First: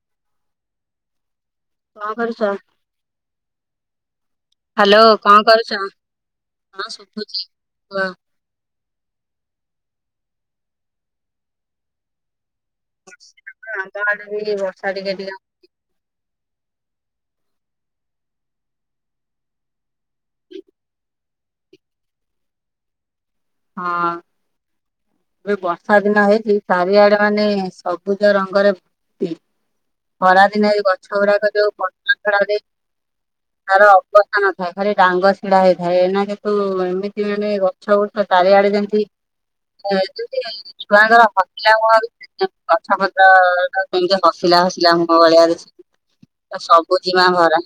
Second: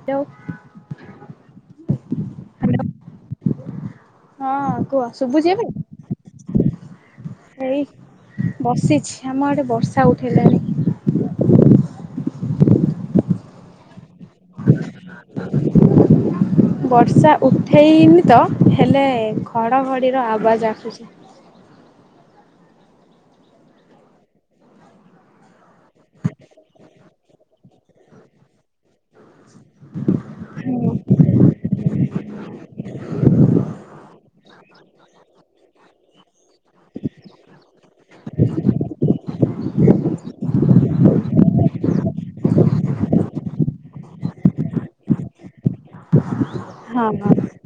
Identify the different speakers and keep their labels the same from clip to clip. Speaker 1: Hello.
Speaker 2: କଣ କରୁଛ?
Speaker 1: ହଁ କୁହ
Speaker 2: ହ୍ୟାଲୋ କଣ
Speaker 1: ଶୁଭୁଛି ଏବେ?
Speaker 2: କରୁଛ ହ ଶୁଭୁଛି।
Speaker 1: ଏଇ ବସିଛି ଆମ ଏଡେ ବର୍ଷା ଉଠେଇଲାଣି।
Speaker 2: ବର୍ଷା ଆନ୍ଧ ଆଡେ ବି ବର୍ଷା ଟିକେ ଟିକେ [unintelligible]
Speaker 1: ବର୍ଷା ଉଠେଇନି ତ ହେଲେ ଘଡ଼ଘଡ଼ିର ଆବାଜ ଆସୁଛି।
Speaker 2: ହଁ। ଏବେ ବର୍ଷା ଦିନ ହେଇଛି ଚାରିଆଡେ ମାନେ ସବୁଜ ରଙ୍ଗରେ ଖରା ଦିନରେ
Speaker 1: ହୁଁ।
Speaker 2: ଗଛ ଗୁଡାକ ଯଉ ଆଖ ତାର ଅବସ୍ଥା ନଥାଏ ଖାଲି ଡାଙ୍ଗ ଛିଡା ହେଇଥାଏ ଏ ନାକ ତୁ ଏମିତି ମାନେ ଗଛ ଗୁଛ ଚାଲିଆଡେ ଯେନ୍ତି ଯଦି ଛୁଆଙ୍କର ମସିଲ ମ କଥା ପତ୍ର ଟା କେମତି ହସିଲା ହସିଲା ମୁହଁ ଭଳିଆ ଦେଖାଯିବ।
Speaker 1: [inaudible]
Speaker 2: ତ
Speaker 1: ହଁ
Speaker 2: ସବୁଜିମା
Speaker 1: ହଁ
Speaker 2: ଭରା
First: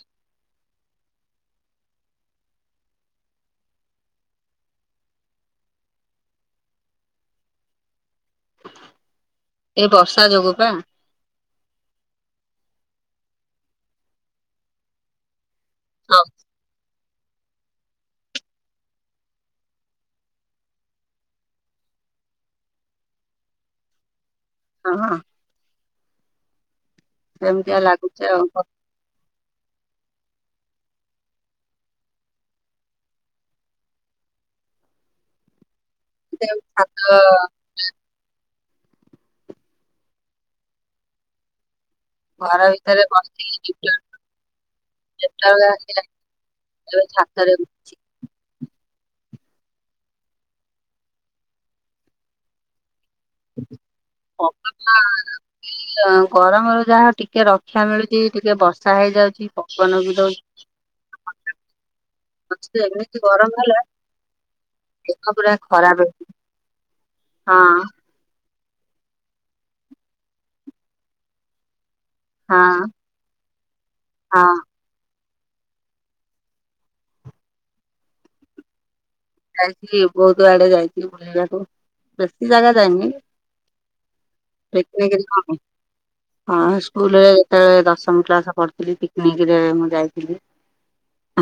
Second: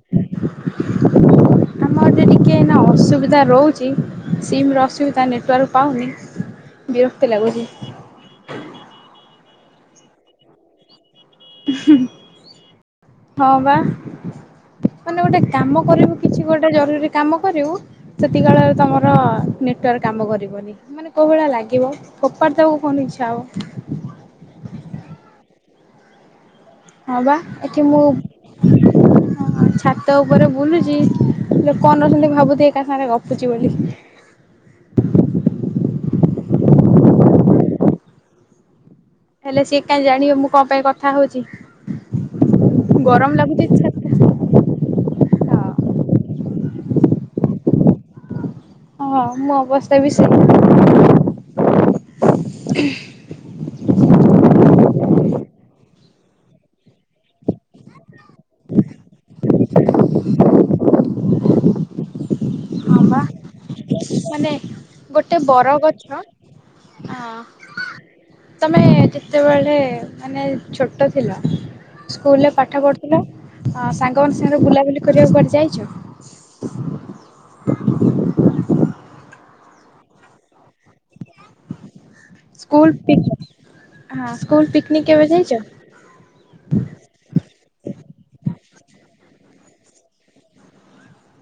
Speaker 1: ଆମର ଯେ ଟିକେ ଏଇନା ଅସୁବିଧା ରହୁଛି ସିମର ଅସୁବିଧା ନେଟୱାର୍କ ପାଉନି ବିରକ୍ତି ଲାଗୁଛି।
Speaker 2: ଏଇ ବର୍ଷା ଯୋଗୁ ପା।
Speaker 1: ହଁ ବା। ମାନେ ଗୋଟେ କାମ କରିବୁ
Speaker 2: ହଁ
Speaker 1: କିଛି ଗୋଟେ ଜରୁରୀ କାମ କରିବୁ ସେତିକବେଳେ ତମର ନେଟୱାର୍କ କାମ କରିବନି। ମାନେ କେଉଁ ଭଳିଆ ଲାଗିବ ଖପାଡ଼ି ଦବାକୁ ଫୋନ୍ ଇଚ୍ଛା ହେବ।
Speaker 2: ହଁ ହଁ।
Speaker 1: ହଁ ବା
Speaker 2: ସେମିତିଆ
Speaker 1: ଏଠି ମୁଁ
Speaker 2: ଲାଗୁଛି ଆଉ।
Speaker 1: ଛାତ ଉପରେ ବୁଲୁଛି ଲୋକ ନଉଛନ୍ତି ଭାବୁଥିବେ କା ସାଙ୍ଗରେ ଗପୁଛି ବୋଲି।
Speaker 2: [inaudible]
Speaker 1: ହେଲେ ସିଏ କାହିଁ ଜାଣିବ ମୁଁ କଣ ପାଇଁ କଥା ହଉଛି।
Speaker 2: ଘର ଭିତରେ ବସିକି ଟିକେ
Speaker 1: ଛାତ
Speaker 2: [inaudible]
Speaker 1: ହଁ ମୁଁ ଅବସ୍ଥାରେ ବିଷୟରେ
Speaker 2: [unintelligible] ଗରମରୁ ଯାହା ଟିକେ ରକ୍ଷା ମିଳୁଛି ଟିକେ ବର୍ଷା ହେଇଯାଉଛି ପବନ ବି ଦଉଛି।
Speaker 1: [inaudible]
Speaker 2: ମଝିରେ
Speaker 1: ହଁ ବା
Speaker 2: ଏମିତି ଗରମ ହେଲା
Speaker 1: ମାନେ
Speaker 2: ଦେହ
Speaker 1: ଗୋଟେ
Speaker 2: ପୁରା
Speaker 1: ବର
Speaker 2: ଖରାପ
Speaker 1: ଗଛ
Speaker 2: ହେଇଛି।
Speaker 1: ଆ
Speaker 2: ହଁ
Speaker 1: ତମେ ଯେତେବେଳେ ମାନେ ଛୋଟ ଥିଲ। ସ୍କୁଲରେ ପାଠ
Speaker 2: ହଁ
Speaker 1: ପଢ଼ୁଥିଲ ସାଙ୍ଗମାନ
Speaker 2: ହଁ
Speaker 1: ସାଙ୍ଗରେ ବୁଲାବୁଲି କରିବାକୁ କୁଆଡେ ଯାଇଛ।
Speaker 2: ଯାଇଥିଲ ବହୁତ ଆଡେ ଯାଇଛି ବୁଲିବାକୁ। ବେଶି ଜାଗା
Speaker 1: ସ୍କୁଲ
Speaker 2: ଯାଇନି।
Speaker 1: ପିକ୍ ହଁ ସ୍କୁଲ ପିକନିକ୍
Speaker 2: ପିକନିକ
Speaker 1: କେବେ
Speaker 2: [unintelligible]
Speaker 1: ଯାଇଚ?
Speaker 2: ହଁ ସ୍କୁଲରେ ଏତେବେଳେ ଦଶମ କ୍ଲାସ ପଢଥିଲି ପିକନିକରେ ମୁଁ ଯାଇଥିଲି।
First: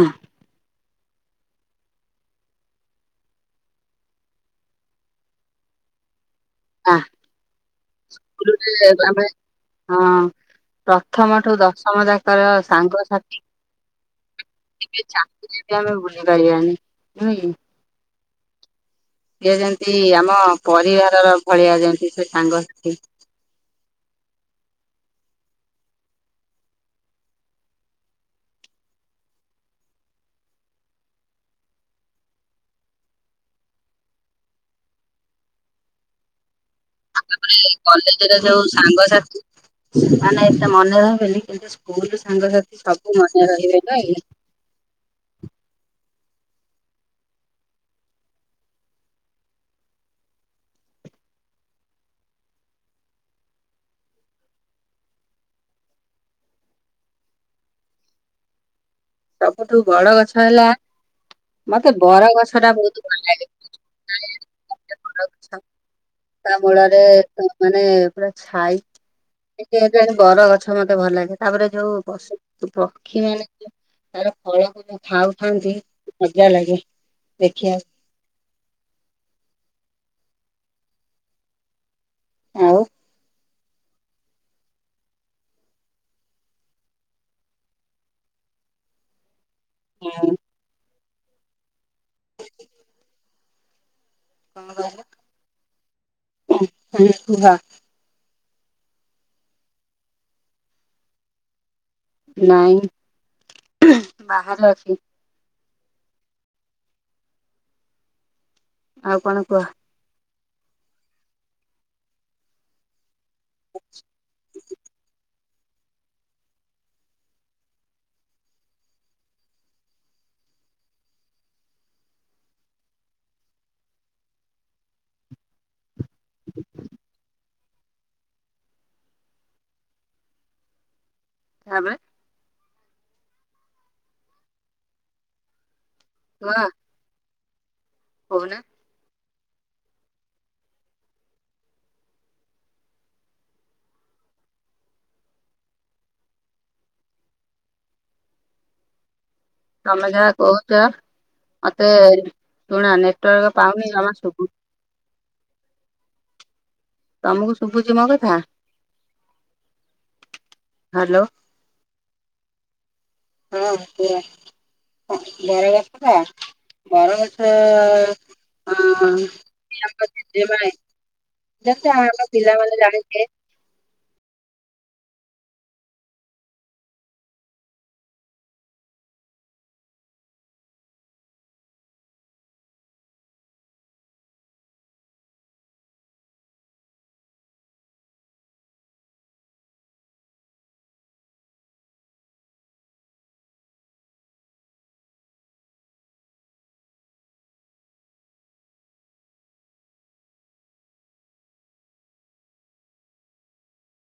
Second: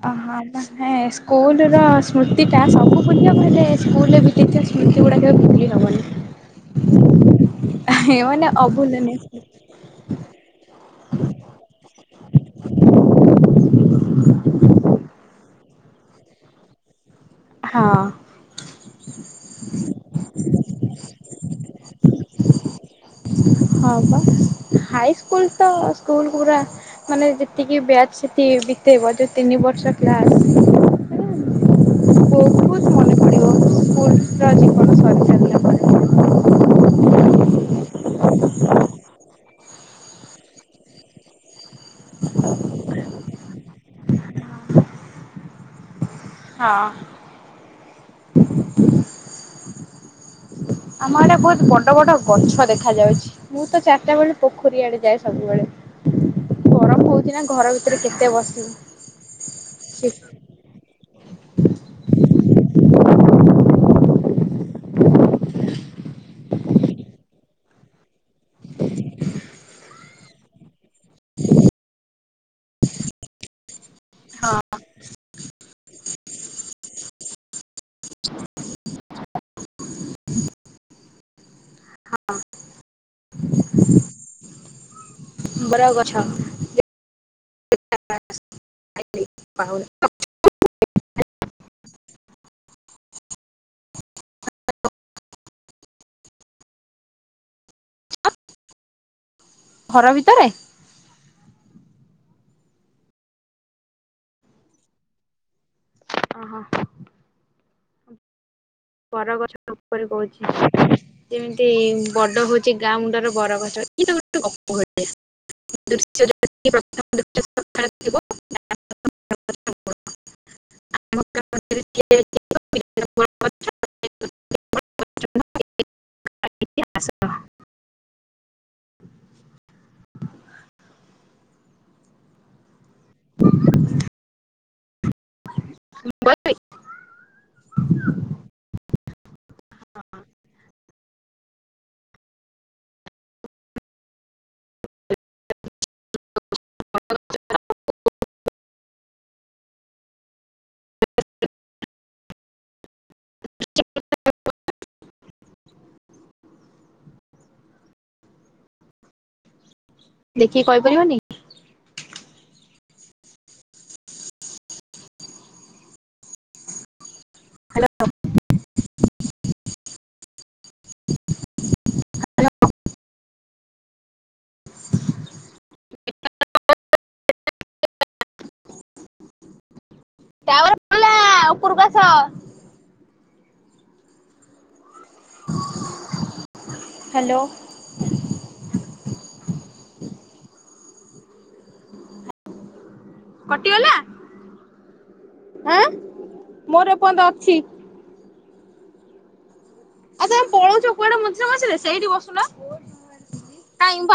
Speaker 1: ଓହୋ ସ୍କୁଲ ର ସ୍ମୃତି ଟା ସବୁୁ [unintelligible] ସ୍କୁଲରେ ସ୍ମୁତି ଗୁଡାକ କେବେ ବିକ୍ରି ହବନି।
Speaker 2: ଆ,
Speaker 1: ହେ ମାନେ
Speaker 2: ସ୍କୁଲରେ
Speaker 1: ଅଭୁଲନିୟ।
Speaker 2: ଆମେ ହଁ ପ୍ରଥମଠୁ ଦଶ ସମ ତାଙ୍କର ସାଙ୍ଗସାଥି [unintelligible] ଆମେ ଭୁଲି ପାରିବାନି ନୁହେଁ କି।
Speaker 1: ହଁ।
Speaker 2: ସିଏ ଯେମତି ଆମ ପରିବାରର ଭଳିଆ ଯେମତି ସେ ସାଙ୍ଗସାଥି।
Speaker 1: ହଁ ବା ହାଇସ୍କୁଲ ତ ସ୍କୁଲକୁ ପୁରା ମାନେ ଯେତିକି ବ୍ୟାଚ୍ ସେତିକି ବିତେଇବ ଯୋଉ ତିନି ବର୍ଷ କ୍ଲାସ ବହୁତ ମନେ ପଡିବ ସ୍କୁଲର ଜୀବନ ସରିଗଲା।
Speaker 2: ତାପରେ କଲେଜରେ ଯୋଉ ସାଙ୍ଗସାଥି ସେମାନେ ଏତେ ମନେ ରହିବେନି। କିନ୍ତୁ ସ୍କୁଲ ସାଙ୍ଗସାଥି ସବୁ ମନେ ରହିବେ ନାଇଁ।
Speaker 1: ହଁ। ଆମ ଆଡେ ବହୁତ ବଡ ବଡ ଗଛ ଦେଖା ଯାଉଛି। ମୁଁ ତ ଚାରିଟା ବେଳେ ପୋଖରୀ ଆଡେ ଯାଏ ସବୁବେଳେ। ଗରମ ହଉଛି ନା ଘର ଭିତରେ କେତେ ବସିବି।
Speaker 2: ସବୁଠୁ ବଡ ଗଛ ହେଲା ମତେ ବର ଗଛ ଟା ବହୁତ ଭଲ ଲାଗେ। [unintelligible] ତା ମୂଳରେ ମାନେ ପୁରା ଛାଇ। କାହିଁକି କେଜାଣି ବର ଗଛ ମତେ ଭଲ ଲାଗେ। ତାପରେ ଯୋଉ ପଶୁ ପକ୍ଷୀ ମାନେ ତାର
Speaker 1: ହଁ
Speaker 2: ଫଳକୁ ଯୋଉ ଖାଉଥାନ୍ତି ମଜା ଲାଗେ ଦେଖିବାକୁ।
Speaker 1: ହଁ। ବରଗଛ। ଆ ପାହୁନ।
Speaker 2: ହଁ। [unintelligible] କଣ କହିଲେ?
Speaker 1: ଘର ଭିତରେ।
Speaker 2: ନାଇଁ ବାହାରେ ଅଛି।
Speaker 1: ଓହୋ।
Speaker 2: ଆଉ କଣ କୁହ
Speaker 1: ବରଗଛ ଉପରେ କହୁଛି। ଯେମିତି ବଡ ହଉଛି ଗାଁ ମୁଣ୍ଡର ବରଗଛ ଏଇଟା ଗୋଟେ ଗପ ଗୋଟେ। [unintelligible] [unintelligible] [unintelligible]
Speaker 2: ତାପରେ।
Speaker 1: [unintelligible]
Speaker 2: ଉଁ ଅ। କହୁନା।
Speaker 1: ହଁ।
Speaker 2: ତମେ ଯାହା କହୁଛ ମତେ ଶୁଣ ନେଟୱାର୍କ ପାଉନି ଜମା ଶୁଭୁନି।
Speaker 1: [inaudible]
Speaker 2: ତମକୁ ଶୁଭୁଛି ମୋ କଥା?
Speaker 1: ଦେଖିକି କହିପାରିବନି।
Speaker 2: ହ୍ୟାଲୋ ହଁ ପୁରା [unintelligible] ହଁ।
Speaker 1: ହ୍ୟାଲୋ
Speaker 2: [unintelligible] [unintelligible]
Speaker 1: ଟାୱର ପାଇଲା ଉପରକୁ ଆସ। ହ୍ୟାଲୋ। କଟିଗଲା ଆଁ ମୋର ଏ ପର୍ଯ୍ୟନ୍ତ ଅଛି। ଆ ତମେ ପଳଉଛୁ କୁଆଡେ ମଝିରେ ମଝିରେ ସେଇଠି ବସୁନ କାଇଁ